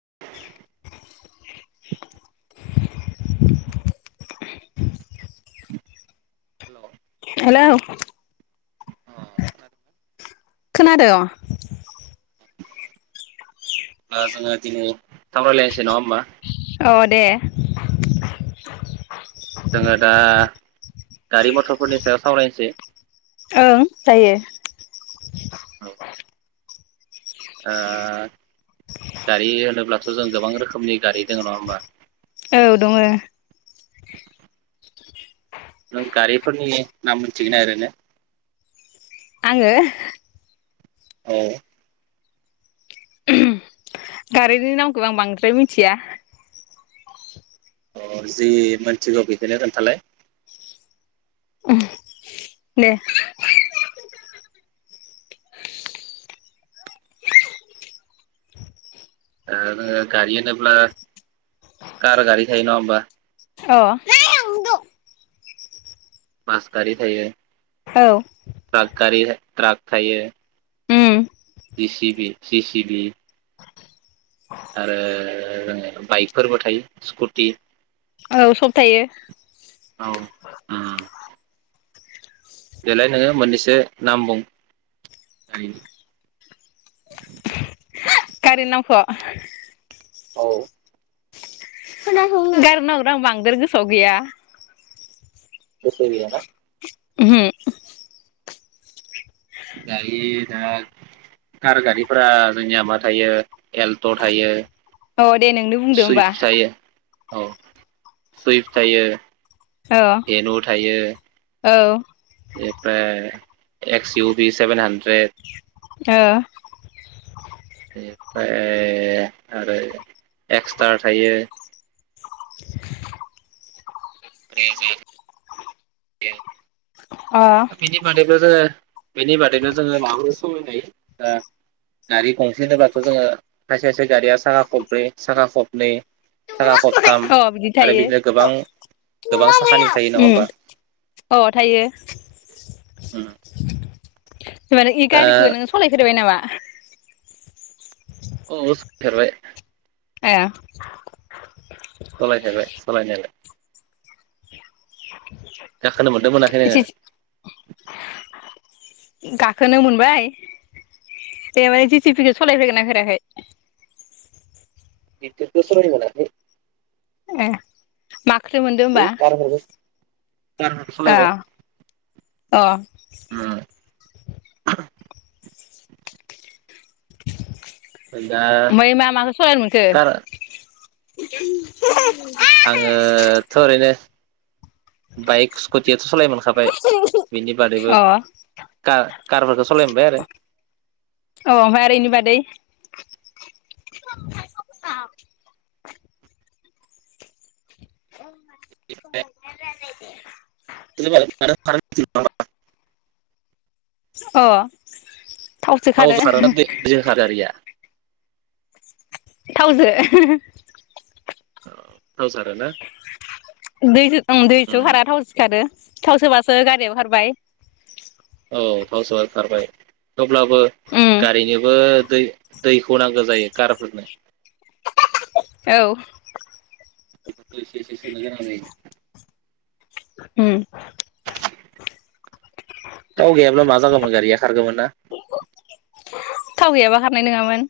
[inaudible] हेल' hello खोनादों हा जोङो दिनै सामरायलायनोसै नङा होमबा औ दे जोङो दा गारि मथरफोरनि सायाव सावरायनोसै ओं जायो ओ गारि होनोब्लाथ' जों गोबां रोखोमनि गारि दङ नङा होमबा औ दङ नों गारिफोरनि नाम मोनथिगोन ओरैनो आङो औ गारिनि नामखौ आं बांद्राय मिथिया अ जि मोनथिगौ बिखौनो खोन्थालाय दे ओ गारि होनोब्ला कार गारि थायो नङा होमबा अ [unintelligible] बासकारि थायो औ त्राग गारि त्राग थायो उम G C P P C B आरो बाइकफोरबो थायो स्कुटि औ सब थायो औ आ बेलाय नोङो मोननैसो नाम बुं गारिनि नामखो औ खोनासंनो [unintelligible] बांदेर गोसावआव गैया गोसोआव गैया ना ओमहो दायो दा कार गारिफोरा जोंनिया मा थायो एल्ट' थायो अ दे नोंनो बुंदो होमबा सुइफ्ट थायो औ सुइफ थायो औ देद' थायो औ ओ बेनिफ्राय एक्स इउ बि सेभेन हान्द्रेड ओ बेनिफ्राय आरो एक्सट्रा थायो [unintelligible] दे बेनि बादै बो जोङो बेनि बादैनो जोङो महो सायलायो गारि गंसे होनोबाथ' जोङो खायसे खायसे गारिया साखा खब्रै साखा खबनै साखा खबै अ बिदि थायो [unintelligible] गोबां साखानि थायो नङा होमबा उम अ थायो औ [inaudible] जेनबा बे गारिखौ नों सलायफेरोबाय नामा औ [inaudible] फेरबाय ए सालाय जाबाय सालायनायालाय गाखोनोमोन मोनाखै नोङो गाखोनो मोनबाय बे माने जिटिपिखौ सालायफेरगोनना फेराखै बिबदिथ' सलायनो मोनाखै मा ऐ कार फोरखो आ औ उम [unintelligible] दा ओमफ्राय मा माखौ सलायनो कार मोनखो [unintelligible] आङोथ' ओरैनो बाइक स्कुटियाथ' सालायोमोन खाबाय बिनि अ बादैबो कार कारफोरखौ सालायनो मोनबाय आरो औ ओमफ्राय आरो इनि बादै [unintelligible] [unintelligible] [unintelligible] [unintelligible] [unintelligible] अ थावसो खारो थावजो खारोना [unintelligible] खारो गारिया थावजो [unintelligible] थावजो खारोना दैजो ओम दैसो खारा थावजोसो खारो थाव सोबासो गारियाबो खारबाय औ थावसोबासो खारबाय अब्लाबो उम गारिनोबो दै दैखौ नांगौ जायो कारफोरनो औ [unintelligible] उम थाव गैयाब्ला मा जागौमोन गारिया खारगौमोन ना थाव गैयाबा खारनाय नङामोन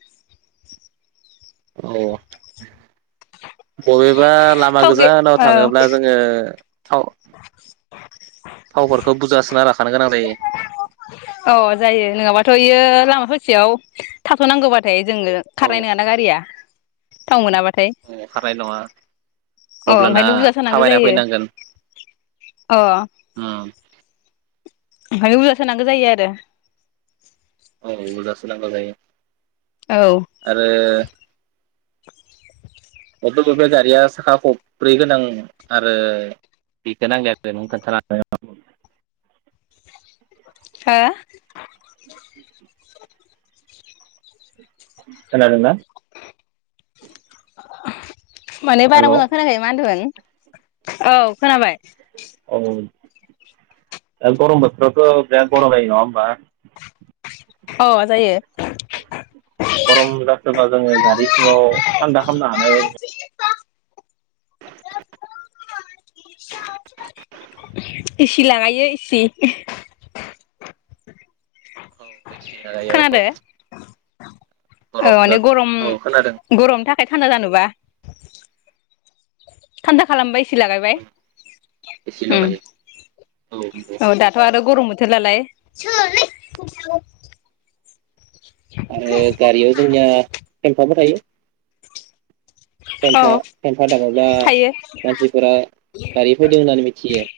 औ बबे बा लामा थाव गै गोजानाव थाङोब्ला जोङो थाव- थावफोरखौ बुरजा सोना ला [unintelligible] गोनां जायो अ जायो नङाबाथ' इयो लामा ससेयाव थाथ'नांगौबाथाय जोंनो औ खारनाय नङाना गारिया थाव मोनाबाथाय खारनाय नङा अ अब्लाना ओंखायनो बुरजा सोनांगौ थाबायना जायो फैनांगोन अ ओखाय बुरजा सोनांगौ जायो आरो औ [unintelligible] जायो औ आरो अथ' बे गारिया साखा खब्रै गोनां आरो बेखौ [unintelligible] हा खानादोंना [inaudible] माने बारा मोजां खोनायाखै मा होनदों औ खोनाबाय औ दा गरम बोथोरावथ बिराद गरम जायो नङा होनबा अ जायो गरम जाखोबा जोङो गारि सिङाव थान्दा खालामामनो हानाय एसि लागायो एसि हानाय औ खोनादो औ गरम माने गरम औ खोनादों गरमनि थाखाय थान्दा जानोबा [inaudible] थान्दा खालामबाय एसि लागायबाय एसेल' लायो औ नंगौ। औ दाथ' आरो गरम बो [unintelligible] आरो गारियाव जोंनिया फेमफाबो थायो औ फेमफा फेमफा दाङोब्ला थायो मानसिफोरा दारि फैदों होननानै मिथियो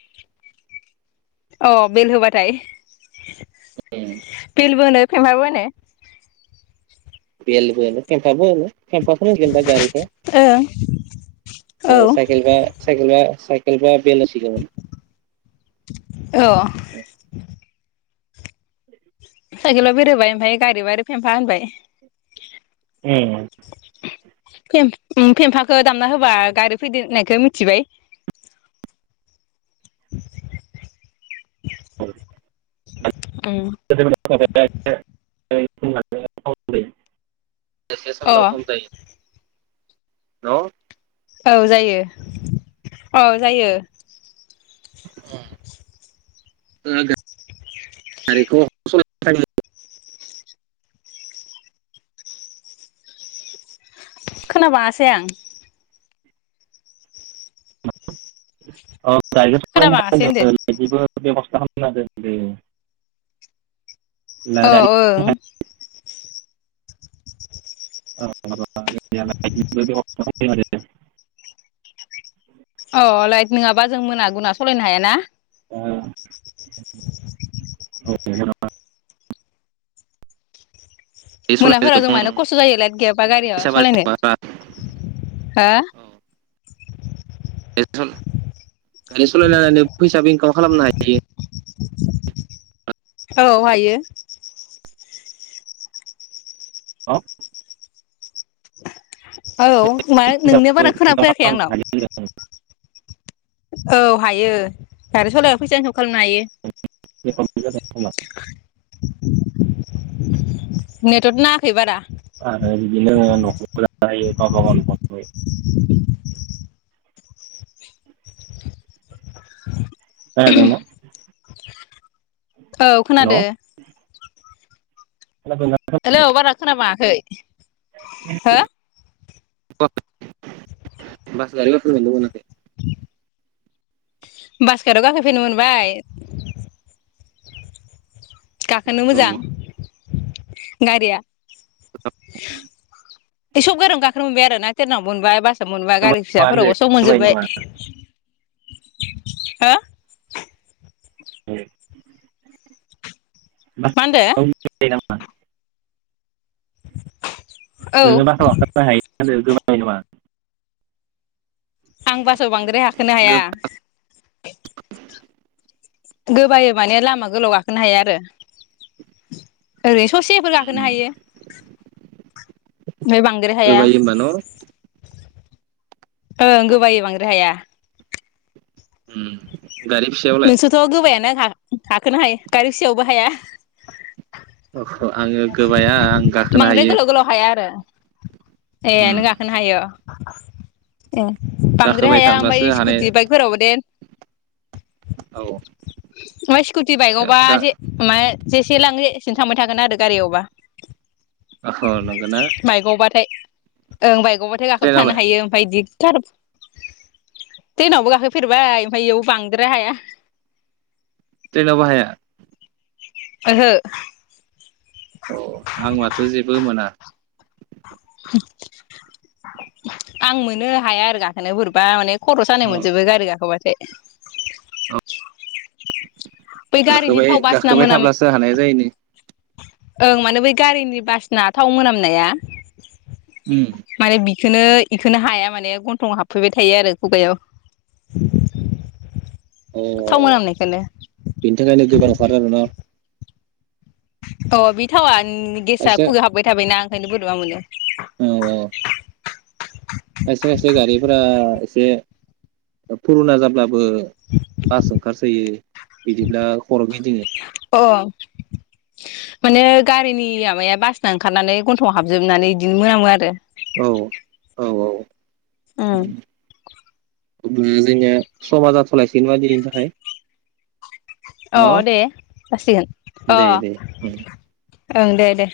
अ बेल होबाथाय बेलबो फेमफाबो नामा बेेलबो फेमफाबो केमपाफोर होनगोनदां गारिनिखौ ओं औ साइकेल बा साइकेल बा साइकेलबा बेल होसिगोमोन औ साइकेलाव बेलहोबाय ओमफ्राय गारियाव आरो फेफा होनबाय ए फेमफाखौ दामना होबा गारि फैदो होननायखौ मिथिबाय उम [unintelligible] [unintelligible] अ [unintelligible] ने औ जायो औ जायो गारिखौ खोनाबांआसै आं औ खोनाबाङासै होनदो [unintelligible] [unintelligible] अ ओं औ [inaudible] [unintelligible] अ लाइट नोङाबा जों मोना गुना सलायनो हायाना [unintelligible] मोनाफोर जों माने खस्थ' जायो लाइट गैयाबा गारियाव सलायनो बारा हो गारि सालायनानै फैसाबो इनकाम खालामनो हायो औ हायो [unintelligible] औ मा नोंनिया बारा खोनाफैयाखै आंनाव औ हायो आरो सलायाव फैसा एनसाव खालामनो हायो ब [unintelligible] नेटथ नांआखै बारा आरो बिदिनो न'ख खोनादों न औ खोनादों खोनादोंना हेलौ बार खोनाबांआखै हो [unintelligible] [unintelligible] बासकेटाव गाखोफेरनो मोनबाय गाखोनो औ मोजां गारिया [unintelligible] सब गोरियावनो गाखोनो मोनबाय आरो ना थेरनाव मोनबाय बास मोनबा गारि मा होनदो फिसाफोरावबो सब गोबाय मोनजोबबाय हा [unintelligible] मा होनदो [unintelligible] [unintelligible] औ नोङो माथाव खालामनो हायो होन गोबां [unintelligible] आं बासाव बांद्राय गाखोनो हाया [inaudible] गोबायो माने लामा गोलाव गाखो नों हाया आरो ओरैनो ससेफोर गाखोनो हायो ओमफ्राय बांद्राय हाया गोबायो होमबा न' ओं गोबायो बांद्राय हाया उम गारि फिसायावलाय नोंसोरथ' गोबाया ना हा-हाखोनो हायो गारि फिसायावबो हाया अ आङो गोबाया आं गाखोनो बांद्राय हायो गोलाव गोलाव हाया आरो ए उम नों गाखोनो हायो' ए बांद्राय गाखोबाय हाया थाब्लासो ओमफ्राय हानाय स्कुटि बाइकफोरावबो दे औ ओमफ्राय स्कुटि बाइकआवबा गा जे मा होनो जे से लाङो एसे थांबाय थागोन आरो गारियावबा ह नंगौ ना बाइकआवबाथाय ओं बाय गौबाथाय गाखोोब थानो हायो ओमफ्राय इदि त्रेन त्रेनवबो गाखोफेरबाय ओमफ्राय बेयाव बांद द्राय हाया त्रेनावबो हाया ओहो अ आं माथ' जेबो मोना आं मोनो हाया आरो गाखोनो बोरैबा माने खर' सानाय औ मोनजोबो गारि गाखोबाथाय औ बै गारिनि गाखोबाय थाव बासिना गाखोबाय मोनाम थाब्लासो हानाया जायो नो ओं माने बै गारिनि बास ना थाव मोनामनाया उम बेखौनो बेखौनो हाया माने गन्थं हाबफैबाय थायो आरो खुगायाव अ थाव मोनामनायखोनो बिनि थाखायनो गोबानो ओंखारो आरो न अ बि थावा उम गेसा खायसे खुगायाव हाबबाय थाबायना हायनो बोरैबा मोनदों औ खायसे खायसे गारिफोरा एसे फुरुना जाब्ला बो बास ओंखारसोयो बिदिब्ला खर' गिदिङो अ माने गारिनि माबाया बासना ओंखारनानै गन्थ'आव हाबजोबनानै इदिनो मोनामो आरो औ औ औ उम अब्ला जोंनिया समाज जाथ'लायसिगोनबा दिनैनि थाखाय अ न' दे जासिगोन अ दे दे उम ओं दे दे